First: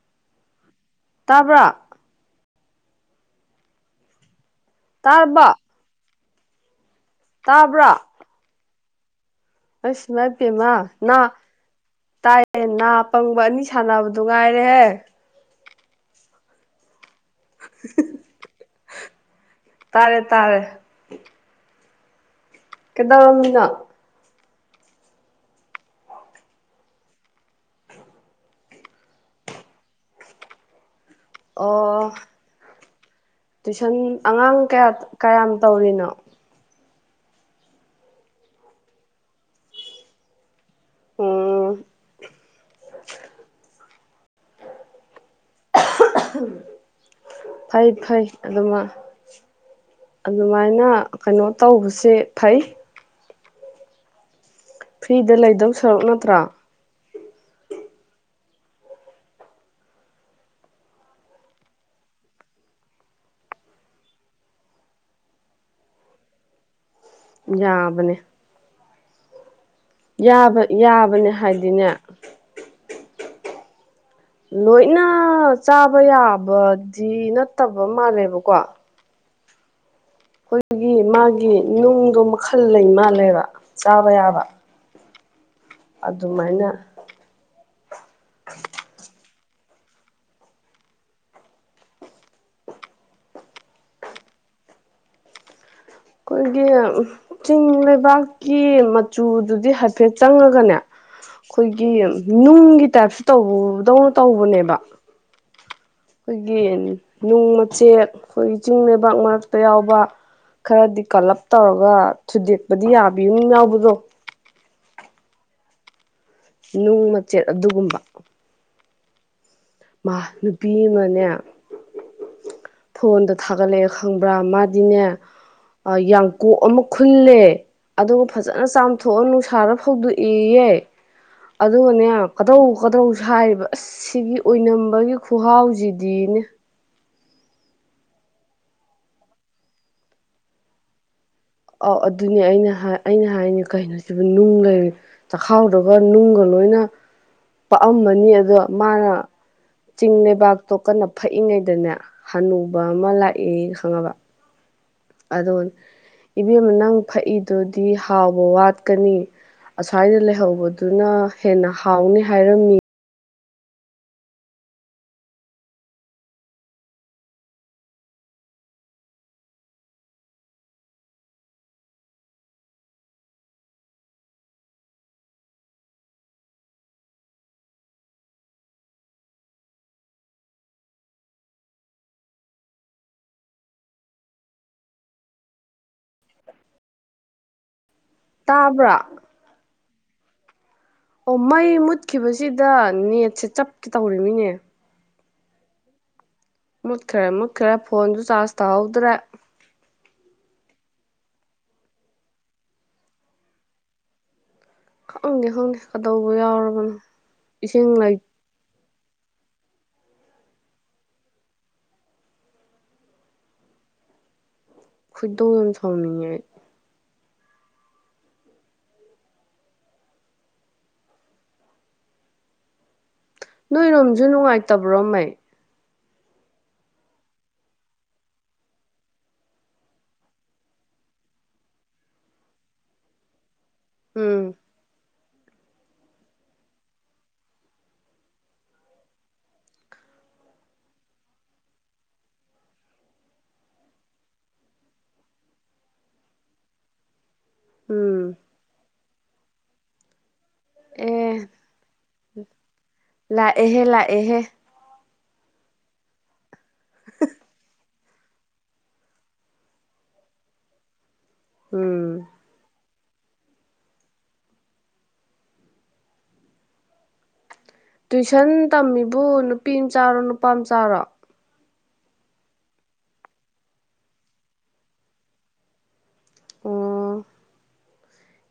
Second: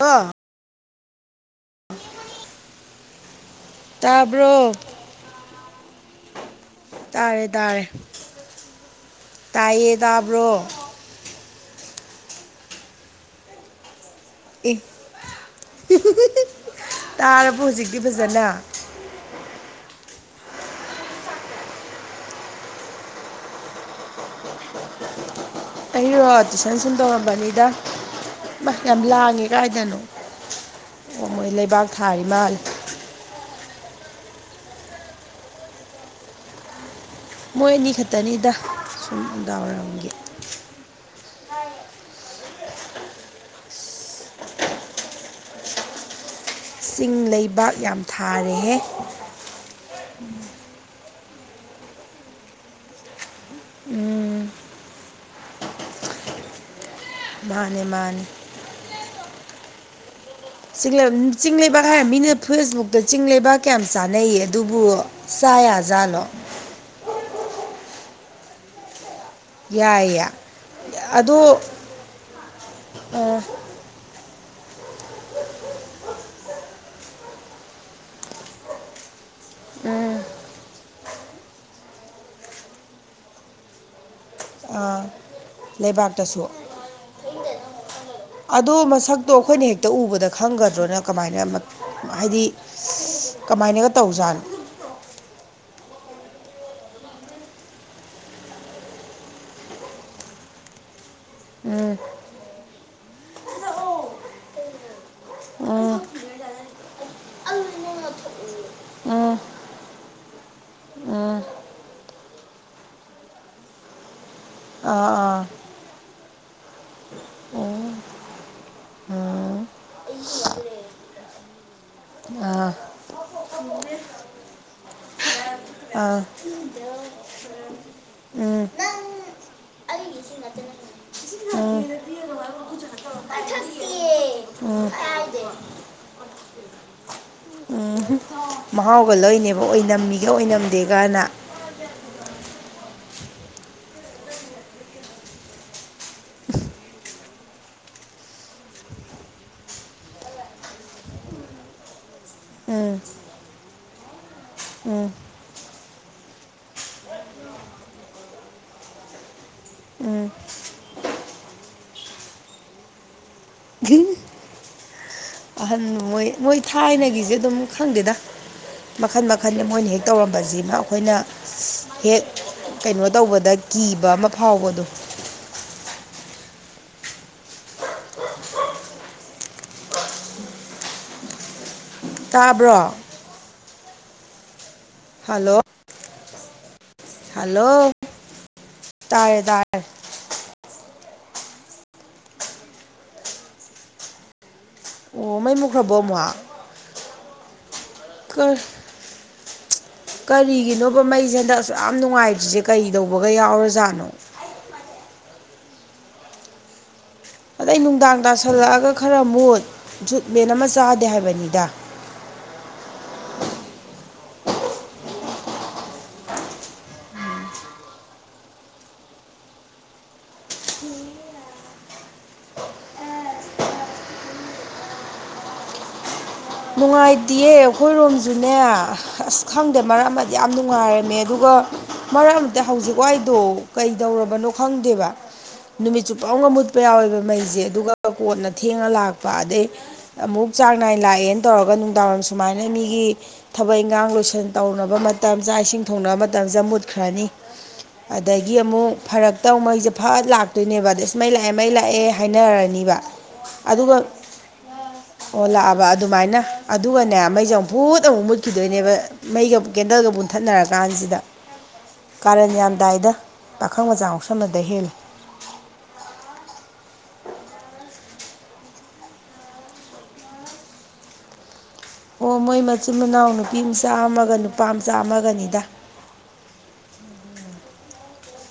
ꯑ ꯇꯥꯕ꯭ꯔꯥ ꯇꯥꯕ꯭ꯔꯣ ꯇꯥꯔꯕ ꯇꯥꯔꯦ ꯇꯥꯔꯦ ꯇꯥꯕ꯭ꯔꯥ ꯇꯥꯏꯌꯦ ꯇꯥꯕ꯭ꯔꯣ ꯑꯁꯃꯗꯃ ꯅ ꯇꯥꯏ ꯅꯥ ꯄꯪꯕ ꯑꯅꯤ ꯁꯥꯟꯅꯕꯗꯨ ꯉꯥꯏꯔꯦꯍꯦ ꯇꯥꯔꯕ ꯍꯧꯖꯤꯛꯇꯤ ꯐꯖꯅ ꯇꯥꯔꯦ ꯇꯥꯔꯦ ꯀꯗꯥꯝꯅꯣ ꯑꯩꯔꯣ ꯇꯨꯏꯁꯟ ꯁꯨꯝ ꯇꯧꯔꯝꯕꯅꯤꯗ ꯁ ꯌꯥꯝ ꯂꯥꯡꯉꯦ ꯀꯥꯏꯗꯅꯣ ꯑꯣ ꯃꯣꯏ ꯂꯩꯕꯥꯛ ꯑꯣ ꯊꯥꯔꯤ ꯃꯥꯜꯂꯦ ꯇꯨꯏꯁꯟ ꯑꯉꯥꯡ ꯀꯌꯥ ꯀꯌꯥꯝ ꯇꯧꯔꯤꯅꯣ ꯃꯣꯏ ꯑꯅꯤ ꯈꯛꯇꯅꯤꯗ ꯁꯨꯝ ꯗꯥꯎꯔꯝꯒꯦ ꯎꯝ ꯆꯤꯡ [unintelligible] ꯂꯩꯕꯥꯛ ꯐꯩ ꯌꯥꯝ ꯐꯩ ꯊꯥꯔꯦꯍꯦ ꯑꯗꯨꯃ ꯑꯗꯨꯃꯥꯏꯅ ꯀꯩꯅꯣ ꯇꯧꯕꯁꯦ ꯐꯩ ꯎꯝ ꯐ꯭ꯔꯤꯗ ꯂꯩꯗꯧ ꯁꯔꯨꯛ ꯅꯠꯇ꯭ꯔꯥ ꯃꯥꯅꯦ ꯃꯥꯅꯦ ꯆꯤꯡ ꯂꯩꯕꯥꯛ ꯆꯤꯡ ꯂꯩꯕꯥꯛ ꯍꯥꯏꯔ ꯃꯤꯅ ꯐꯦꯁꯕꯨꯛꯇ ꯆꯤꯡ ꯂꯩꯕꯥꯛ ꯀꯌꯥꯝ ꯆꯥꯅꯩꯌꯦ ꯑꯗꯨꯕꯨ ꯆꯥꯌꯖꯥꯠꯂꫭ ꯌꯥꯕꯅꯦ ꯌꯥꯏꯌꯦ ꯌꯥꯕ ꯌꯥꯕꯅꯦ ꯑꯗꫭ ꯍꯥꯏꯗꯤꯅꯦ ꯑꯥ ꯂꯣꯏꯅ ꯆꯥꯕ ꯌꯥꯕꯗꯤ ꯅꯠꯇꯕ ꯃꯥꯜꯂꯦꯕꯀꯣ ꯑꯩꯈꯣꯏꯒꯤ ꯃꯥꯒꯤ ꯅꯨꯡꯗꯣ ꯃꯈꯜ ꯂꯩ ꯃꯥꯜꯂꯦꯕ ꯆꯥꯕ ꯌꯥꯕ ꯑꯥ ꯂꯩꯕꯥꯛꯇꯁꯨ ꯑꯗꯨꯃꯥꯏꯅ [unintelligible] ꯑꯗꯣ ꯃꯁꯛꯇꯣ ꯑꯩꯈꯣꯏꯅ ꯍꯦꯛꯇ ꯎꯕꯗ ꯈꯪꯒꯗ꯭ꯔꯣꯅ ꯀꯃꯥꯏꯅ ꯍꯥꯏꯗꯤ ꯀꯃꯥꯏꯅꯒ ꯇꯧꯖꯥꯠꯅꯣ ꯑꯩꯈꯣꯏꯒꯤ ꯆꯤꯡ ꯂꯩꯕꯥꯛꯀꯤ ꯃꯆꯨꯗꯨꯗꯤ ꯍꯥꯏꯐꯦꯠ ꯆꯪꯉꯒꯅꯦ ꯑꯩꯈꯣꯏꯒꯤ ꯎꯝ ꯅꯨꯡꯒꯤ ꯇꯥꯏꯞꯁꯨ ꯇꯧꯕꯗꯧꯅ ꯇꯧꯕꯅꯦꯕ ꯎꯝ ꯑꯩꯈꯣꯏꯒꯤ ꯅꯨꯡ ꯃꯆꯦꯛ ꯑꯩꯈꯣꯏꯒꯤ ꯆꯤꯡ ꯂꯩꯕꯥꯛ ꯎꯝ ꯃꯔꯛꯇ ꯌꯥꯎꯕ ꯈꯔꯗꯤ ꯎꯝ ꯀꯜꯂꯞ ꯇꯧꯔꯒ ꯊꯨꯗꯦꯛꯄꯗꯤ ꯌꯥꯕꯤ ꯑꯃꯥ ꯌꯥꯎꯕꯗꯣ ꯑꯥ ꯑꯥ ꯅꯨꯡ ꯃꯆꯦꯠ ꯑꯗꯨꯒꯨꯝꯕ ꯑꯥ ꯃꯥ ꯅꯨꯄꯤ ꯑꯃꯅꯦ ꯑꯥ ꯐꯣꯟꯗ ꯊꯥꯒꯠꯂꯛꯑꯦ ꯈꯪꯕ꯭ꯔꯥ ꯃꯥꯗꯤꯅꯦ ꯑꯥ ꯌꯥꯡꯀꯣꯛ ꯑꯃ ꯈꯨꯜꯂꯦ ꯑꯗꯨꯒ ꯐꯖꯅ ꯎꯝ ꯆꯥꯝꯊꯣꯛꯑ ꯅꯨꯡꯁꯥꯗ ꯐꯧꯗꯣꯛꯑꯦꯌꯦ ꯑꯗꯨꯒꯅꯦ ꯀꯗꯧ ꯀꯗꯧ ꯁꯥꯏꯔꯤꯕ ꯑꯁ ꯁꯤꯒꯤ ꯑꯣꯏꯅꯝꯕꯒꯤ ꯈꯨꯍꯥꯎꯁꯤꯗꯤꯅꯦ ꯎꯝ ꯃꯍꯥꯎꯒ ꯂꯣꯏꯅꯦꯕ ꯑꯣꯏꯅꯝꯃꯤꯒ ꯑꯣꯏꯅꯝꯗꯦꯒꯅ ꯑꯧ ꯑꯗꯨꯅꯦ ꯑꯩꯅ ꯍꯥꯏ ꯑꯩꯅ ꯍꯥꯏꯅꯤ ꯀꯩꯅꯣꯁꯤꯕꯨ ꯅꯨꯡ ꯂꯩꯔꯤ ꯆꯈꯥꯎꯗꯒ ꯅꯨꯡꯒ ꯂꯣꯏꯅ ꯄꯥꯛꯑꯝꯃꯅꯤ ꯑꯗꯣ ꯃꯥꯅ ꯆꯤꯡ ꯂꯩꯕꯥꯛꯇꯣ ꯀꯟꯅ ꯐꯛꯏꯉꯩꯗꯅꯦ ꯍꯅꯨꯕ ꯎꯝ ꯑꯃ ꯂꯥꯛꯑꯦ ꯈꯪꯉꯕ ꯎꯝ ꯑꯗꯣ ꯏꯕꯦꯝꯃ ꯅꯪ ꯐꯛꯏꯗꯨꯗꯤ ꯍꯥꯎꯕ ꯋꯥꯠꯀꯅꯤ ꯑꯁ꯭ꯋꯥꯏꯗ ꯂꯩꯍꯧꯕꯗꯨꯅ ꯍꯦꯟꯅ ꯍꯥꯎꯅꯤ ꯍꯥꯏꯔꯝꯃꯤ [unintelligible] ꯑꯍꯥꯟ ꯃꯣꯏ ꯃꯣꯏ ꯊꯥꯏꯅꯒꯤꯁꯦ ꯑꯗꯨꯝ ꯈꯪꯗꯦꯗꯥ ꯃꯈꯟ ꯃꯈꯜ ꯃꯣꯏꯅ ꯍꯦꯛ ꯇꯧꯔꯝꯕꯁꯤꯃ ꯑꯩꯈꯣꯏꯅ ꯍꯦꯛ ꯀꯩꯅꯣ ꯇꯧꯕꯗ ꯀꯤꯕ ꯑꯃ ꯐꯥꯎꯕꯗꯣ ꯇꯥꯕ꯭ꯔꯣ ꯍꯜꯂꯣ ꯍꯜꯂꯣ ꯇꯥꯕ꯭ꯔꫭ ꯇꯥꯔꯦ ꯇꯥꯔꯦ ꯑꯣ ꯃꯩ ꯃꯨꯠꯈꯤꯕꯁꯤꯗ ꯅꯦꯠꯁꯦ ꯆꯞꯀꯦ ꯇꯧꯔꯤꯕꯅꯤꯅꯦ ꯃꯨꯠꯈꯥꯔꯕꫭ ꯑꯃꯨꯛ ꯃꯨꯠꯈ꯭ꯔꯦ ꯃꯨꯠꯈ꯭ꯔꯦ ꯐꯣꯟꯁꯨ ꯆꯥꯔꯖ ꯇꯥꯍꯧꯗ꯭ꯔꯦ ꯀꯔꯤꯒꯤꯅꯣꯕ ꯃꯩꯁꯦ ꯍꯟꯗꯛꯁꯨ ꯌꯥꯝ ꯅꯨꯡꯉꯥꯏꯇ꯭ꯔꯤꯁꯦ ꯀꯩꯗꯧꯕꯒ ꯌꯥꯎꯔꯖꯥꯠꯅꯣ ꯈꯪꯪꯗꯦ ꯈꯪꯗꯦ ꯀꯗꯧꯕ ꯌꯥꯎꯔꯕꯅꯣ ꯑꯗꯩ ꯏꯁꯤꯡ ꯂꯩ ꯅꯨꯡꯗꯥꯡ ꯇꯥꯁꯜꯂꯛꯑꯒ ꯈꯔ ꯃꯣꯠ ꯖꯨꯠ ꯃꯦꯟ ꯑꯃ ꯆꯥꯗꯦ ꯍꯥꯏꯕꯅꯤꯗ ꯈꯨꯣꯏꯗꯧ ꯑꯗꯨꯝ ꯁꯣꯡꯅꯤꯡꯉꯥꯏ ꯍ ꯑ ꯅꯣꯏꯔꯣꯝꯁꯨ ꯅꯨꯡꯉꯥꯏꯇꯕ꯭ꯔꯣ ꯃ ꯅꯨꯡꯉꯥꯏꯇꯌꯦ ꯑꯩꯈꯣꯏꯔꯣꯝꯁꯨꯅꯦ ꯑꯁ ꯈꯪꯗꯦ ꯃꯔꯛ ꯑꯃꯗꯤ ꯌꯥꯝ ꯅꯨꯡꯉꯥꯏꯔꯝꯃꯦ ꯑꯗꯨꯒ ꯃꯔꯝꯗꯤ ꯍꯧꯖꯤꯛꯋꯥꯏꯗꯣ ꯎꯝ ꯀꯩꯗꯧꯔꯕꯅꯣ ꯈꯪꯗꯦꯕ ꯅꯨꯃꯤꯠꯁꯨ ꯄꯥꯎꯒ ꯃꯨꯠꯄ ꯌꯥꯎꯋꯦꯕ ꯃꯩꯁꯦ ꯑꯗꯨꯒ ꯀꯣꯟꯠꯅ ꯊꯦꯡꯉ ꯂꯥꯛꯄ ꯑꯗꯩ ꯑꯃꯨꯛ ꯆꯥꯡ ꯅꯥꯏ ꯂꯥꯛꯑꯦꯅ ꯇꯧꯔꯒ ꯅꯨꯡꯗꯥꯡ ꯋꯥꯏꯝ ꯁꯨꯃꯥꯏꯅ ꯃꯤꯒꯤ ꯊꯕꯛ ꯏꯟꯈꯥꯡ ꯂꯣꯏꯁꯟ ꯇꯧꯅꯕ ꯃꯇꯝ ꯆꯥꯛ ꯏꯁꯤꯡ ꯊꯣꯡꯅꯕ ꯃꯇꯝꯁꯦ ꯃꯨꯠꯈ꯭ꯔꯅꯤ ꯎꯝ ꯑꯗꯒꯤ ꯑꯃꯨꯛ ꯐꯔ ꯇꯧꯉꯩꯁꯦ ꯐꯠ ꯂꯥꯛ ꯑꯗꯨꯣꯏꯅꯦꯕ ꯑꯗ ꯑꯁ ꯑꯦ ꯃꯩ ꯂꯥꯛꯑꯦ ꯃꯩ ꯂꯥꯛꯑꯦ ꯍꯥꯏꯅꯔꯅꯤꯕ ꯂꯥꯛꯑꯦꯍꯦ ꯑꯗꯨꯒ ꯂꯥꯛꯑꯦꯍꯦ ꯑꯣ ꯂꯥꯛꯑꯕ ꯑꯗꯨꯃꯥꯏꯅ ꯑꯗꯨꯒꯅꯦ ꯃꯩꯁꯦ ꯑꯃꯨꯛꯐꯨꯠ ꯑꯃꯨꯛ ꯃꯨꯠꯈꯤꯗꯣꯏꯅꯦꯕ ꯃꯩꯒ ꯀꯦꯟꯗꯜꯒ ꯃꯨꯟꯊꯠꯅꯔ ꯀꯥꯟꯁꯤꯗ ꯎꯝ ꯀꯥꯔꯟ ꯌꯥꯝ ꯇꯥꯏꯗ ꯄꯥꯈꯪ ꯃꯆꯥ ꯉꯥꯎꯁꯟꯅꯕꯗꯩ ꯍꯦꯜꯂꯤ ꯇꯨꯏꯁꯟ ꯇꯝꯃꯤꯕꯨ ꯅꯨꯄꯤ ꯃꯆꯥꯔꯣ ꯅꯨꯄꯥ ꯃꯆꯥꯔꯣ ꯑꯣ ꯃꯣꯏ ꯃꯆꯤꯟ ꯃꯅꯥꯎ ꯅꯨꯄꯤ ꯃꯆꯥ ꯑꯃꯥꯒ ꯅꯨꯄꯥ ꯃꯆꯥ ꯑꯃꯥꯒꯅꯤꯗ ꯑꯣ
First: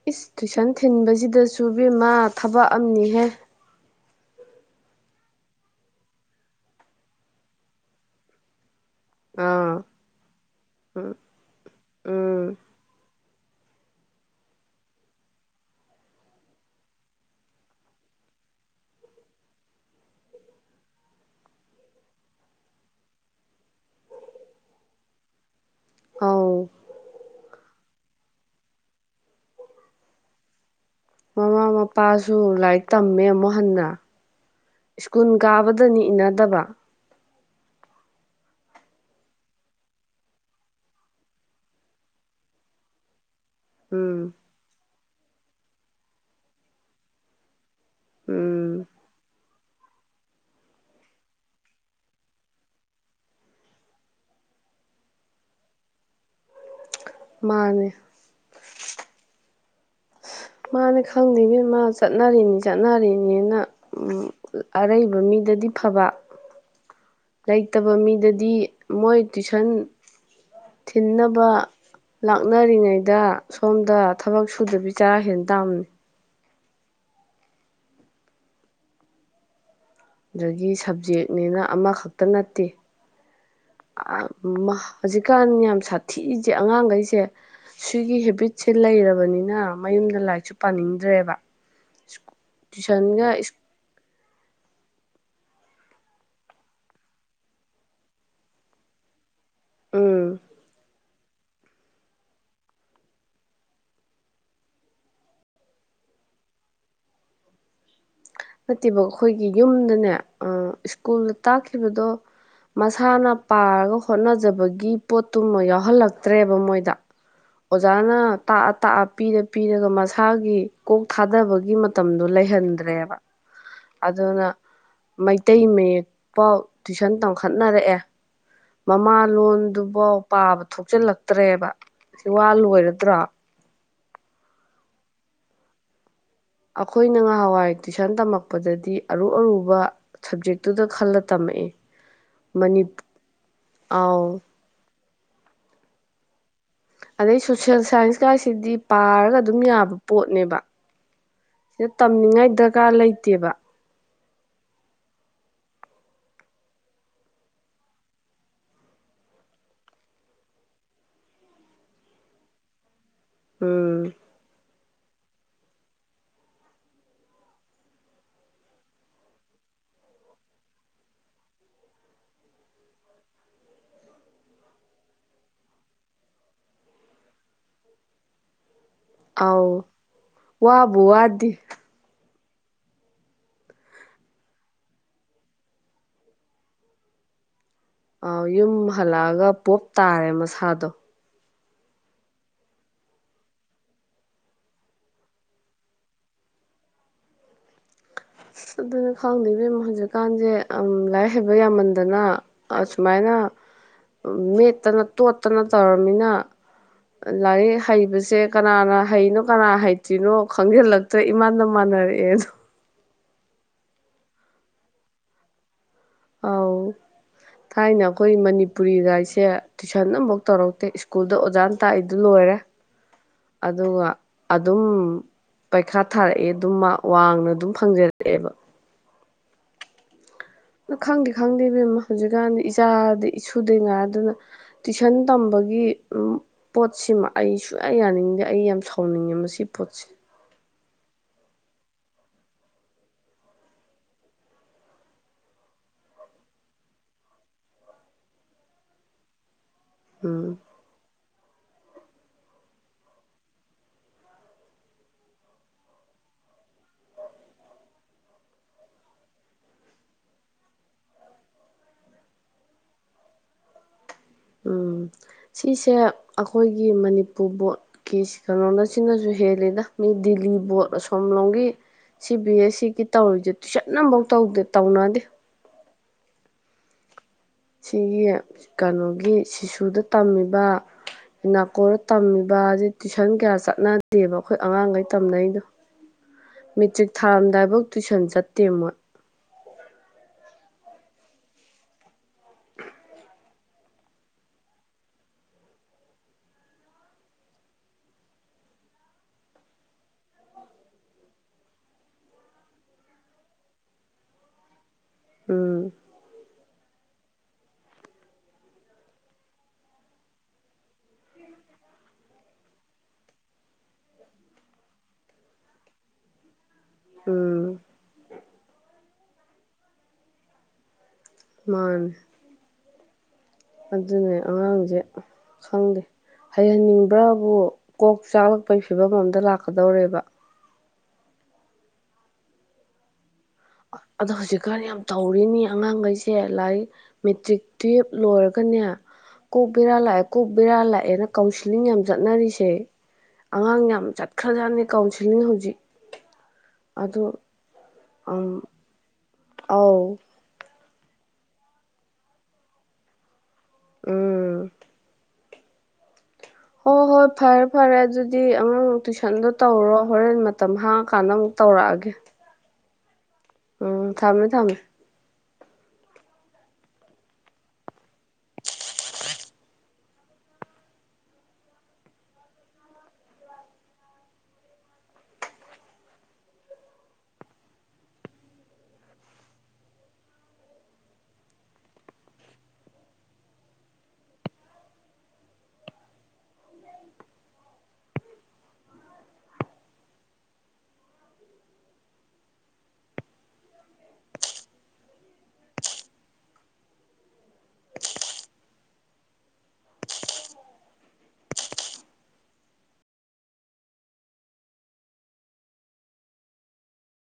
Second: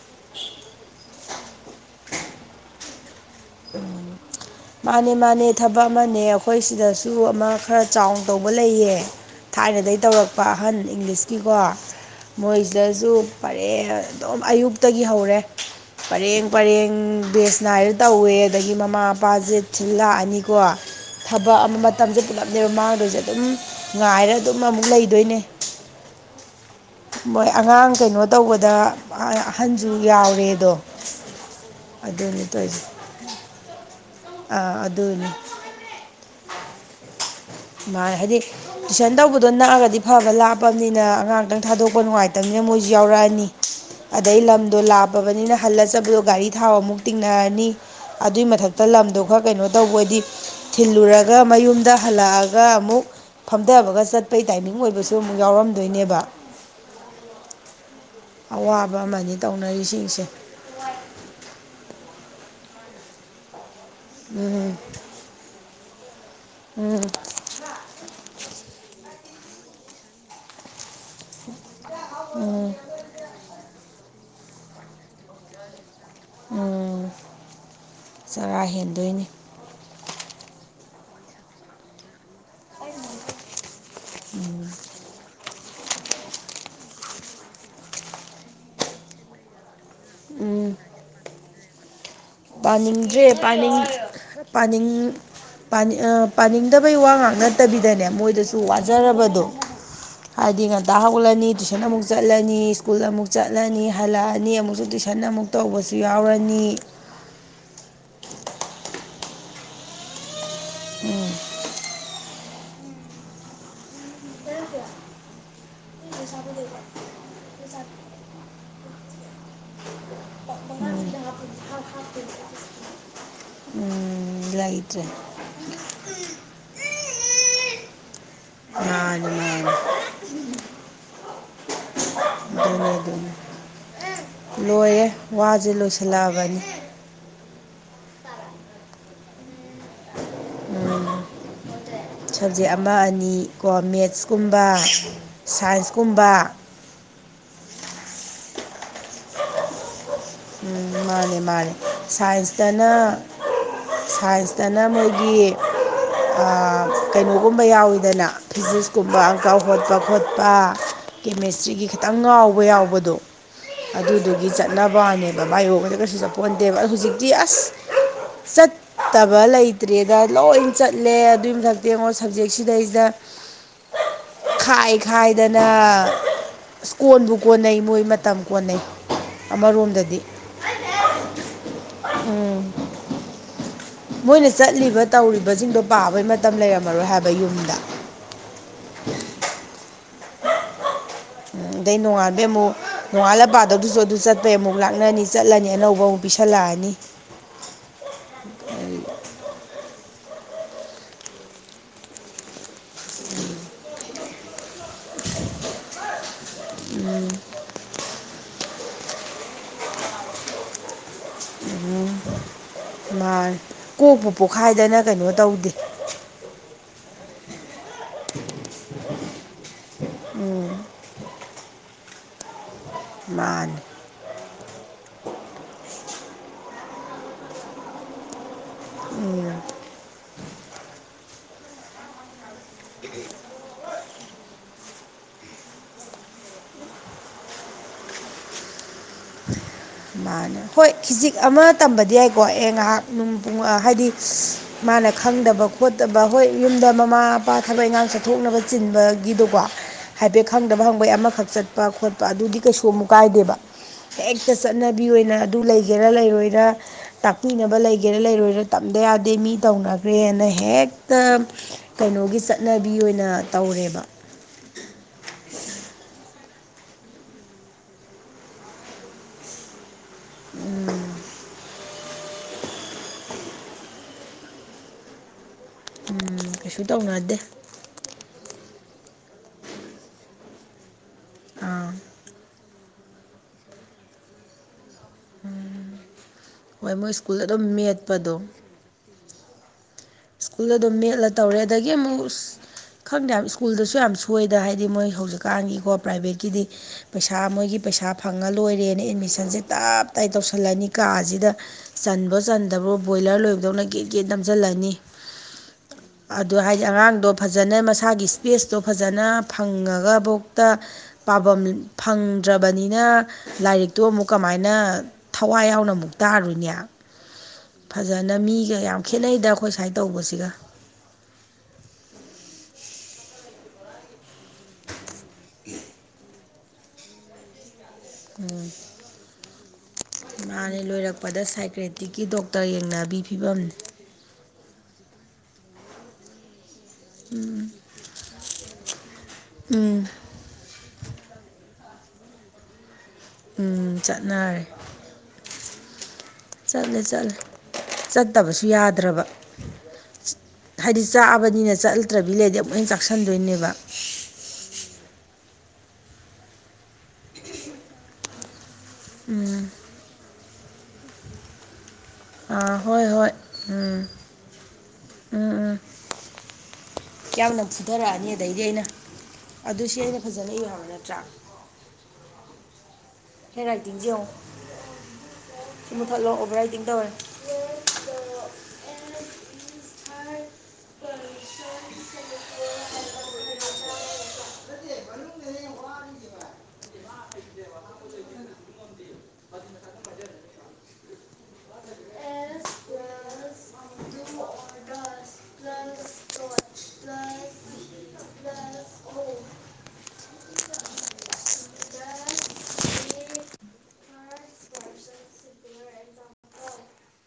ꯏꯁ ꯇꯨꯏꯁꯟ ꯊꯤꯟꯕꯖꯤꯗꯁꯨ ꯏꯕꯦꯝꯃꯥ ꯊꯕꯛ ꯑꯃꯥꯅꯤꯍꯦ [unintelligible] ꯃꯥꯅꯦ ꯃꯥꯅꯦ ꯊꯕꯛ ꯑꯃꯅꯦ ꯑꯩꯈꯣꯏ ꯁꯤꯗꯁꯨ ꯑꯃꯥ ꯈꯔ ꯆꯥꯎꯅ ꯇꯧꯕ ꯂꯩꯌꯦ ꯑꯥ ꯊꯥꯏꯅꯗꯩ ꯇꯧꯔꯛꯄ ꯑꯍꯟ ꯎꯝ ꯏꯪꯂꯤꯁꯀꯤꯀꯣ ꯎꯝ ꯃꯣꯏ ꯁꯤꯗꯁꯨ ꯄꯔꯦ ꯑꯗꯨꯝ ꯑꯌꯨꯛꯇꯒꯤ ꯍꯧꯔꯦ ꯄꯔꯦꯡ ꯄꯔꯦꯡ ꯕꯦꯁ ꯅꯥꯏꯔ ꯇꯧꯋꯦ ꯑꯗꯒꯤ ꯃꯃꯥ ꯃꯄꯥꯖꯦ ꯊꯤꯜ ꯂꯥꯛꯑꯅꯤ ꯀꯣ ꯊꯕꯛ ꯑꯃ ꯃꯇꯝꯁꯦ ꯄꯨꯂꯞꯅꯦꯕ ꯃꯥꯡꯗꯣꯏꯁꯦ ꯑꯗꯨꯝ ꯉꯥꯏꯔ ꯑꯗꯨꯝ ꯑꯃꯨꯛ ꯂꯩꯗꯣꯏꯅꯦ ꯑꯥꯎ ꯃꯣꯏ ꯑꯉꯥꯡ ꯀꯩꯅꯣ ꯇꯧꯕꯗ ꯑꯍꯟꯁꯨ ꯌꯥꯎꯔꯦꯗꯣ ꯃꯃꯥ ꯃꯄꯥꯁꯨ ꯂꯥꯏꯔꯤꯛ ꯇꯝꯃꯦ ꯑꯃꯨꯛ ꯍꯟꯅ ꯑꯥ ꯁ꯭ꯀꯨꯜ ꯑꯗꯨꯅꯤ ꯀꯥꯕꯗꯅꯤ ꯏꯅꯗꯕ ꯃꯥ ꯍꯥꯏꯗꯤ ꯇꯨꯏꯁꯟ ꯇꯧꯕꯗꯣ ꯅꯛꯑꯒꯗꯤ ꯐꯕ ꯂꯥꯞꯄꯕꯅꯤꯅ ꯑꯉꯥꯡꯥꯛꯇꯪ ꯊꯥꯗꯣꯛꯄ ꯅꯨꯡꯉꯥꯏꯇꯕꯅꯤꯅ ꯃꯣꯏꯁꯨ ꯌꯥꯎꯔꯛꯑꯅꯤ ꯎꯝ ꯑꯗꯩ ꯂꯝꯗꯣ ꯂꯥꯞꯄꯕꯅꯤꯅ ꯍꯜꯂꯆꯕꯗꯣ ꯒꯥꯔꯤ ꯊꯥꯎ ꯑꯃꯨꯛ ꯇꯤꯡꯅꯔꯅꯤ ꯑꯗꯨꯏ ꯃꯊꯛꯇ ꯎꯝ ꯂꯝꯗꯣ ꯈꯔ ꯀꯩꯅꯣ ꯇꯧꯕꯗꯤ ꯊꯤꯜꯂꯨꯔꯒ ꯃꯌꯨꯝꯗ ꯍꯜꯂꯛꯑꯒ ꯒ ꯑꯃꯨꯛ ꯐꯝꯊꯕꯒ ꯆꯠꯄꯩ ꯇꯥꯏꯃꯤꯡ ꯑꯣꯏꯕꯁꯨ ꯑꯃꯨꯛ ꯌꯥꯎꯔꯝꯗꯣꯏꯅꯦꯕ ꯃꯥꯅꯦ ꯑꯋꯥꯕ ꯑꯃꯅꯤ ꯇꯧꯅꯔꯤꯁꯤꯡꯁꯦ ꯃꯥꯅ ꯈꯪꯗ꯭ꯉ ꯃꯥ ꯆꯠꯅꯔꯤꯅꯤ ꯆꯠꯅꯔꯤꯅꯦꯅ ꯎꯝ ꯑꯔꯩꯕ ꯃꯤꯗꯗꯤ ꯐꯕ ꯎꯝ ꯂꯩꯇꯕ ꯃꯤꯗꯗꯤ ꯃꯣꯏ ꯇꯨꯏꯁꯟ ꯊꯤꯟꯅꯕ ꯎꯝ ꯂꯥꯛꯅꯔꯤꯉꯩ ꯗ ꯁꯣꯝꯗ ꯊꯕꯛ ꯁꯨꯗꯕꯤ ꯆꯔꯥ ꯍꯦꯟ ꯇꯥꯝꯅꯤ ꯎꯝ ꯆꯔꯥ ꯍꯦꯟꯗꯣꯏꯅꯤ ꯑꯗꯒꯤ ꯁꯕꯖꯦꯛꯅꯦꯅ ꯑꯃꯥꯈꯛꯇ ꯅꯠꯇꯦ ꯑꯃꯥ ꯍꯧꯖꯤꯛꯀꯥꯟ ꯌꯥꯝ ꯁꯥꯊꯤꯁꯦ ꯑꯉꯥꯡꯒꯩꯖꯦ ꯁꯤꯒꯤ ꯍꯦꯕꯤꯠꯁꯦ ꯂꯩꯔꯕꯅꯤꯅ ꯃꯌꯨꯝꯗ ꯂꯥꯏꯔꯤꯛꯁꯨ ꯎꯝ ꯄꯥꯅꯤꯡꯗ꯭ꯔꯦꯕ ꯄꯥꯅꯤꯡꯗ꯭ꯔꯦ ꯇꯨꯏꯁꯟꯒ ꯄꯅꯤꯡ ꯄꯥꯅꯤꯡ ꯄꯥꯅꯤ ꯑ ꯄꯥꯅꯤꯡꯗꯕꯩ ꯋꯥ ꯉꯥꯛ ꯅꯠꯇꯕꯤꯗꯅꯦ ꯃꯣꯏꯗꯁꯨ ꯋꯥꯖꯔꯕꯗꯣ ꯎꯝ ꯍꯥꯏꯗꯤ ꯉꯟꯇ ꯍꯧ ꯒꯠꯂꯅꯤ ꯇꯨꯏꯁꯟ ꯑꯃꯨꯛ ꯆꯠꯂꯅꯤ ꯏꯁ꯭ꯀꯨꯜ ꯑꯃꯨꯛ ꯆꯠꯂꯅꯤ ꯍꯜꯂꯛꯑꯅꯤ ꯑꯃꯨꯛꯁꯨ ꯇꯨꯏꯁꯟ ꯑꯃꯨꯛ ꯄꯨ ꯇꯧꯕꯁꯨ ꯌꯥꯎꯔꯅꯤ ꯅꯠꯇꯦꯕ ꯑꯩꯈꯣꯏꯒꯤ ꯌꯨꯝꯗꯅꯦ ꯑ ꯏꯁ꯭ꯀꯨꯜꯗ ꯇꯥꯛꯈꯤꯕꯗꯣ ꯃꯁꯥꯅ ꯄꯥꯔꯒ ꯍꯣꯠꯅꯖꯕꯒꯤ ꯄꯣꯠꯇꯨꯃ ꯌꯥꯎꯍꯜꯂꯛꯇ꯭ꯔꯦꯕ ꯃꯣꯏꯗ ꯑꯣꯖꯥꯅ ꯇꯥꯛꯑ ꯇꯥꯛꯑ ꯄꯤꯔ ꯄꯤꯔꯒ ꯃꯁꯥꯒꯤ ꯀꯣꯛ ꯊꯥꯗꯕꯒꯤ ꯃ ꯃꯇꯝꯗꯣ ꯂꯩꯍꯟꯗ꯭ꯔꯦꯕ ꯎꯝ, ꯑꯗꯨꯅ ꯂꯩꯇ꯭ꯔꯦ ꯃꯩꯇꯩ ꯃꯌꯦꯛꯄꯥꯎ ꯇꯨꯏꯁꯟ ꯇꯧꯈꯠꯅꯔꯛꯑꯦ ꯃꯃꯥ ꯃꯥꯅꯤ ꯃꯥꯅꯤ ꯂꯣꯟꯗꯨꯕꯥꯎ ꯄꯥꯕ ꯊꯣꯛꯆꯜꯂꯛꯇ꯭ꯔꯦꯕ ꯁꯤ ꯋꯥ ꯑꯗꯨꯅꯤ ꯂꯣꯏꯔꯗ꯭ꯔꫭ ꯑꯗꯨꯅꯤ ꯂꯣꯏꯔꯦ ꯋꯥꯖꯦ ꯂꯣꯏꯁꯜꯂꯛꯑꯕꯅꯤ ꯑꯈꯣꯏꯅ ꯉꯍꯥꯟꯋꯥꯏ ꯇꯨꯏꯁꯟ ꯇꯝꯃꯛꯄꯗꯗꯤ ꯑꯔꯨ ꯑꯔꯨꯕ ꯁꯕꯖꯦꯛꯇꯨꯗ ꯈꯜꯂ ꯎꯝ, ꯇꯝꯃꯛꯑꯦ ꯁꯕꯖꯦꯛ ꯃꯅꯤ ꯑꯥꯎ ꯕ ꯁꯥꯏꯟꯁꯀꯨꯝꯕ ꯑꯗꯩ ꯁꯣꯁꯦꯜ ꯁꯥꯏꯟꯁꯀꯥꯏꯁꯤꯗꯤ ꯄꯥꯔꯒ ꯑꯗꯨꯝ ꯌꯥꯕ ꯄꯣꯠꯅꯦꯕ ꯎꯝ ꯃꯥꯅꯦ ꯃꯥꯅꯦ ꯁꯤꯗ ꯇꯝꯅꯤꯡꯉꯥꯏ ꯗꯔꯀꯥꯔ ꯁꯥꯏꯟꯁꯇꯅ ꯂꯩꯇꯦꯕ ꯁꯥꯏꯟꯁꯇꯅ ꯃꯣꯏꯒꯤ ꯀꯩꯅꯣꯒꯨꯝꯕ ꯌꯥꯎꯋꯤꯗꯅ ꯐꯤꯖꯤꯛꯁꯀꯨꯝꯕ ꯑꯪꯀ ꯍꯣꯠꯄ ꯈꯣꯠꯄ ꯀꯦꯃꯦꯁꯇ꯭ꯔꯤꯒꯤ ꯈꯤꯇꯪ ꯉꯥꯎꯕ ꯌꯥꯎꯕꯗꯣ ꯎꯝ ꯑꯗꯨꯗꯨꯒꯤ ꯆꯠꯅꯕꯥꯋꯥꯅꯦꯕ ꯃꯥꯏꯌꯣꯛꯇ ꯀꯩꯁꯨ ꯆꯠꯄꯣꯟꯇꯦꯕ ꯍꯧꯖꯤꯛꯇꯤ ꯑꯁ ꯆꯠ ꯇꯕ ꯂꯩꯇ꯭ꯔꯦꯗ ꯂꯣꯏ ꯆꯠꯂꯦ ꯑꯗꯨꯏ ꯃꯊꯛꯇ ꯌꯦꯡꯉꯣ ꯁꯞꯖꯦꯛꯁꯤꯗꯩꯖꯤꯗ [inaudible] ꯈꯥꯏ ꯈꯥꯏꯗꯅ ꯏꯁ ꯀꯣꯟꯕꯨ ꯀꯣꯟꯅꯩ ꯃꯣꯏ ꯃꯇꯝ ꯀꯣꯟꯅꯩ ꯑꯧ ꯋꯥꯕꯨ ꯋꯥꯗꯦ ꯎꯝ ꯃꯣꯏꯅ ꯆꯠꯂꯤꯕ ꯇꯧꯔꯤꯕꯖꯤꯡꯗꯣ ꯄꯥꯕꯩ ꯃꯇꯝ ꯂꯩꯔꯝꯃꯔꯣꯏ ꯍꯥꯏꯕ ꯌꯨꯝꯗ ꯑ ꯌꯨꯝ ꯍꯜꯂꯛꯑꯒ ꯄꯣꯞ ꯇꯥꯔꯦ ꯃꯁꯥꯗꯣ ꯎꯝ ꯑꯗꯩ ꯅꯣꯡꯉꯥꯟꯕꯩ ꯑꯃꯨꯛ ꯅꯣꯡꯉꯥꯜꯂ ꯄꯥꯗꯧꯗꯨꯁꯨ ꯗꯨ ꯆꯠꯄꯩ ꯑꯃꯨꯛ ꯂꯥꯛꯅꯅꯤ ꯆꯠꯂꯅꯤ ꯑꯅꯧꯕ ꯑꯃꯨꯛ ꯄꯤꯁꯟꯂꯛꯑꯅꯤ ꯑꯗꯨꯅ ꯈꯪꯗꯦ ꯏꯕꯦꯝꯃ ꯍꯧꯖꯤꯛꯀꯥꯟꯖꯦ ꯑꯝ ꯂꯥꯏꯔꯤꯛ ꯍꯩꯕ ꯌꯥꯝꯃꯟꯗꯅ ꯑ ꯑꯁꯨꯃꯥꯏꯅ ꯃꯦꯠꯇꯅ ꯇꯣꯠꯇꯅ ꯇꯧꯔꯝꯅꯤꯅ ꯂꯥꯏꯔꯤꯛ ꯍꯩꯕꯁꯦ ꯀꯅꯥꯅ ꯍꯩꯅꯣ ꯀꯅꯥꯅ ꯍꯩꯇ꯭ꯔꯤꯅꯣ ꯈꯪꯖꯤꯜꯂꯛꯇ꯭ꯔꯦ ꯏꯃꯥꯟꯗ ꯃꯥꯟꯅꯔꯛꯑꯦꯗꯣ ꯃꯥꯅꯤ ꯀꯣꯛꯄꯨ ꯄꯣꯛꯈꯥꯏꯗꯅ ꯀꯩꯅꯣ ꯇꯧꯗꯦ ꯑꯥꯎ ꯊꯥꯏꯅ ꯑꯩꯈꯣꯏ ꯃꯅꯤꯄꯨꯔꯤ ꯒꯥꯏꯁꯦ ꯇꯨꯏꯁꯟ ꯑꯝꯕꯧ ꯇꯧꯔꯛꯇꯦ ꯏꯁ꯭ꯀꯨꯜꯗ ꯑꯣꯖꯥꯅ ꯇꯥꯛꯏꯗꯨ ꯂꯣꯏꯔꯦ ꯃꯥꯅꯤ ꯑꯗꯨꯒ ꯑꯗꯨꯝ ꯄꯩꯈꯥ ꯊꯥꯔꯛꯑꯦ ꯑꯗꯨꯝ ꯃꯥꯛ ꯋꯥꯡꯅ ꯑꯗꯨꯝ ꯐꯪꯖꯔꯛꯑꯦꯕ ꯎꯝ ꯑꯗꯨ ꯈꯪꯗꯦ ꯈꯪꯗꯦ ꯏꯕꯦꯝꯃ ꯍꯧꯖꯤꯛꯀꯥꯟꯗꯤ ꯏꯆꯥꯗꯤ ꯏꯁꯨꯗꯩ ꯉꯥꯗꯅ ꯇꯨꯏꯁꯟ ꯇꯝꯕꯒꯤ ꯄꯣꯠꯁꯤꯃ ꯑꯩ ꯁꯨꯌꯥ ꯌꯥꯅꯤꯡꯗꯦ ꯑꯩ ꯌꯥꯝ ꯁꯥꯎꯅꯤꯡꯉꯦ ꯃꯁꯤ ꯄꯣꯠꯁꯦ ꯃꯥꯅꯦ ꯍꯣꯏ ꯈꯤꯖꯤꯛ ꯑꯃ ꯇꯝꯕꯗꯤ ꯌꯥꯏꯀꯣ ꯑꯦ ꯉꯥꯏꯍꯥꯛ ꯅꯨꯡ ꯄꯨꯡ ꯍꯥꯏꯗꯤ ꯃꯥꯅ ꯈꯪꯗꯕ ꯈꯣꯠꯇꯕ ꯍꯣꯏ ꯌꯨꯝꯗ ꯃꯃꯥ ꯃꯄꯥ ꯊꯕꯛ ꯏꯪꯈꯥꯡ ꯆꯠꯊꯣꯛꯅꯕ ꯆꯤꯟꯕꯒꯤꯗꯣꯀꯣ ꯍꯥꯏꯐꯦꯠ ꯎꯝ ꯈꯪꯗꯕ ꯍꯪꯕꯩ ꯑꯃꯈꯛ ꯆꯠꯄ ꯈꯣꯠꯄ ꯑꯗꯨꯗꯤ ꯀꯩꯁꯨ ꯑꯃꯨꯛ ꯀꯥꯏꯗꯦꯕ ꯍꯦꯛꯇ ꯆꯠꯅꯕꯤ ꯑꯣꯏꯅ ꯑꯗꯨ ꯂꯩꯒꯦꯔꯥ ꯂꯩꯔꯣꯏꯔꯥ ꯇꯥꯛꯄꯤꯅꯕ ꯂꯩꯒꯦꯔꯥ ꯂꯩꯔꯣꯏꯔ ꯇꯝꯗ ꯌꯥꯗꯦ ꯃꯤ ꯇꯧꯅꯈ꯭ꯔꯦꯅ ꯍꯦꯛꯇ ꯀꯩꯅꯣꯒꯤ ꯆꯠꯅꯕꯤ ꯑꯣꯏꯅ ꯇꯧꯔꯦꯕ ꯎꯝ ꯁꯤꯁꯦ ꯑꯩꯈꯣꯏꯒꯤ ꯃꯅꯤꯄꯨꯔ ꯕꯣꯠꯀꯤ ꯀꯩꯅꯣꯅ ꯁꯤꯅꯁꯨ ꯍꯦꯜꯂꯤꯗ ꯃꯤ ꯗꯤꯜꯂꯤ ꯕꯣꯠ ꯑꯁꯣꯝ ꯂꯣꯡꯒꯤ ꯁꯤ ꯕꯤ ꯑꯦꯁ ꯁꯤꯒꯤ ꯇꯧꯔꯤꯁꯦ ꯇꯨꯏꯁꯟ ꯑ ꯑꯃꯐꯧ ꯇꯧꯗꯦ ꯇꯧꯅꯗꯦ ꯎꯝ ꯀꯩꯁꯨ ꯇꯧꯅꯗꯦ ꯁꯤꯒꯤ ꯀꯩꯅꯣꯒꯤ ꯁꯤꯁꯨꯗ ꯇꯝꯃꯤꯕ ꯑꯥ ꯅꯥꯀꯣꯔꯗ ꯇꯝꯃꯤꯕ ꯑꯩ ꯇꯨꯏꯁꯟ ꯀꯌꯥ ꯆꯠꯅ ꯆꯗꯦꯕ ꯑꯩꯈꯣꯏ ꯑꯉꯥꯡꯈꯩ ꯇꯝꯅꯔꯤꯗꯣ ꯍꯣꯏ ꯃꯦꯇ꯭ꯔꯤꯛ ꯃꯣꯏ ꯁ꯭ꯀꯨꯜ ꯑꯗꯨꯝ ꯊꯥꯔꯝꯗꯥꯏꯐꯥꯎ ꯇꯨꯏꯁꯟ ꯃꯦꯠꯄꯗꯣ ꯆꯠꯇꯦ ꯃꯣꯏ ꯁ꯭ꯀꯨꯜꯗ ꯑꯗꯨꯝ ꯃꯦꯠꯂ ꯇꯧꯔꯦ ꯑꯗꯒꯤ ꯑꯃꯨꯛ ꯈꯪꯗꯦ ꯌꯥꯝ ꯁ꯭ꯀꯨꯜꯗꯁꯨ ꯌꯥꯝ ꯁꯣꯏꯗꯅ ꯍꯥꯏꯗꯤ ꯃꯣꯏ ꯍꯧꯖꯤꯛꯀꯥꯟꯒꯤꯀꯣ ꯄ꯭ꯔꯥꯏꯚꯦꯠꯀꯤꯗꯤ ꯄꯩꯁꯥ ꯃꯣꯏꯒꯤ ꯄꯩꯁꯥ ꯐꯪꯉ ꯂꯣꯏꯔꯦꯅ ꯑꯦꯠꯃꯤꯁꯟꯁꯦ ꯇꯞ ꯇꯥꯏ ꯇꯧꯁꯤꯜꯂꯅꯤ ꯀꯥꯁꯤꯗ ꯆꯟꯕ꯭ꯔꯣ ꯆꯟꯗꯕ꯭ꯔꯣ ꯕꯣꯏꯂꯔ ꯂꯣꯏꯕꯗꯧꯅ ꯒꯦꯠ ꯒꯦꯠ ꯅꯝꯁꯤꯜꯂꯅꯤ ꯎꯝ ꯑꯗꯨ ꯍꯥꯏꯗꯤ ꯑꯉꯥꯡꯗꯣ ꯐꯖꯅ ꯃꯁꯥꯒꯤ ꯏꯁꯄꯦꯁꯇꯣ ꯐꯖꯅ ꯐꯪꯉꯒꯐꯧꯇ ꯄꯥꯐꯝ ꯐꯪꯗ꯭ꯔꯕꯅꯤꯅ ꯂꯥꯏꯔꯤꯛꯇꯨ ꯑꯃꯨꯛ ꯀꯃꯥꯏꯅ ꯊꯋꯥꯏ ꯌꯥꯎꯅ ꯑꯃꯨꯛ ꯇꯥꯔꯨꯏꯅꯦ ꯎꯝ ꯐꯖꯅ ꯃꯤꯒ ꯌꯥꯝ ꯈꯦꯠꯅꯩꯗ ꯑꯩꯈꯣꯏ ꯁꯨꯃꯥꯏꯅ ꯇꯧꯕꯁꯤꯒ ꯃꯥꯥꯟ ꯑꯗꯨꯅꯦ ꯑꯉꯥꯡꯁꯦ ꯈꯪꯗꯦ ꯍꯩꯍꯟꯅꯤꯡꯕ꯭ꯔꯥꯕꯨ ꯀꯣꯛ ꯆꯥꯛꯂꯛꯄꯒꯤ ꯐꯤꯕꯝ ꯑꯝꯗ ꯂꯥꯛꯀꯗꯧꯔꯦꯕ ꯏꯃꯥꯅꯦ ꯂꯣꯏꯔꯛꯄꯗ ꯁꯥꯏꯀ꯭ꯔꯦꯇꯤꯛꯀꯤ ꯗꯣꯛꯇꯔ ꯌꯦꯡꯅꯕꯤ ꯐꯤꯕꯝꯅꯤ ꯑꯗꯣ ꯍꯧꯖꯤꯛꯀꯥꯟ ꯌꯥꯝ ꯇꯧꯔꯤꯅꯤ ꯑꯉꯥꯡꯈꯩꯁꯦ ꯂꯥꯏꯔꯤꯛ ꯃꯦꯇ꯭ꯔꯤꯛ ꯇꯨꯌꯦꯜꯞ ꯂꯣꯏꯔꯒꯅꯦ ꯀꯣꯛ ꯕꯦꯔꯥ ꯎꯝ ꯂꯥꯛꯑ ꯀꯣꯛ ꯕꯤꯦꯔꯥꯜ ꯂꯥꯛꯑꯦꯅ ꯀꯥꯎꯟꯁꯤꯂꯤꯡ ꯌꯥꯝꯅ ꯆꯠꯅꯔꯤꯁꯦ ꯑꯉꯥꯡ ꯎꯝ ꯌꯥꯝ ꯆꯠꯅꯔꯦ ꯆꯠꯈ꯭ꯔꯖꯥꯠꯅꯤ ꯀꯥꯎꯟꯁꯤꯂꯤꯡ ꯍꯧꯖꯤꯛ ꯆꯠꯂꯦ ꯑꯗꯣ ꯆꯠꯂꯦ ꯆꯠꯇꯕꯁꯨ ꯌꯥꯗ꯭ꯔꯕ ꯑꯥꯎ ꯍꯥꯏꯗꯤ ꯆꯥꯛꯕꯅꯤꯅ ꯆꯠꯂꯨꯛꯇ꯭ꯔꯕꯤ ꯂꯩꯔꯗꯤ ꯑꯃꯨꯛ ꯍꯪ ꯆꯥꯛꯁꯟꯗꯣꯏꯅꯦꯕ ꯎꯝ ꯍꯣꯏ ꯍꯣꯏ ꯐꯔꯦ ꯐꯔꯦ ꯑꯗꯨꯗꯤ ꯑꯉꯥꯡ ꯇꯨꯏꯁꯟꯗꯣ ꯎꯝ ꯇꯧꯔꯣ ꯍꯣꯔꯦꯟ ꯃꯇꯝ ꯍꯥꯡꯉ ꯀꯥꯟꯗ ꯑꯃꯨꯛ ꯇꯧꯔꯛꯑꯒꯦ ꯑꯥ ꯍꯣꯏ ꯍꯣꯏ ꯎꯝ ꯊꯝꯃꯦ ꯊꯝꯃꯦ ꯎꯝ ꯎꯝ ꯌꯥꯝꯅ ꯐꯨꯊꯔꯛꯑꯅꯤ ꯑꯗꯩꯗꯤ ꯑꯩꯅ ꯑꯗꯨꯁ ꯑꯩꯅ ꯐꯖꯅ ꯏꯌꯨ ꯍꯥꯏꯕ ꯅꯠꯇ꯭ꯔꯥ ꯍꯦ ꯔꯥꯏꯇꯤꯡꯁꯦ ꯌꯦꯡꯉꯣ ꯁꯤ ꯃꯨꯊꯠꯂꯣ ꯑꯣꯕꯔ ꯔꯥꯏꯇꯤꯡ ꯇꯧꯔꯦ [inaudible] [inaudible]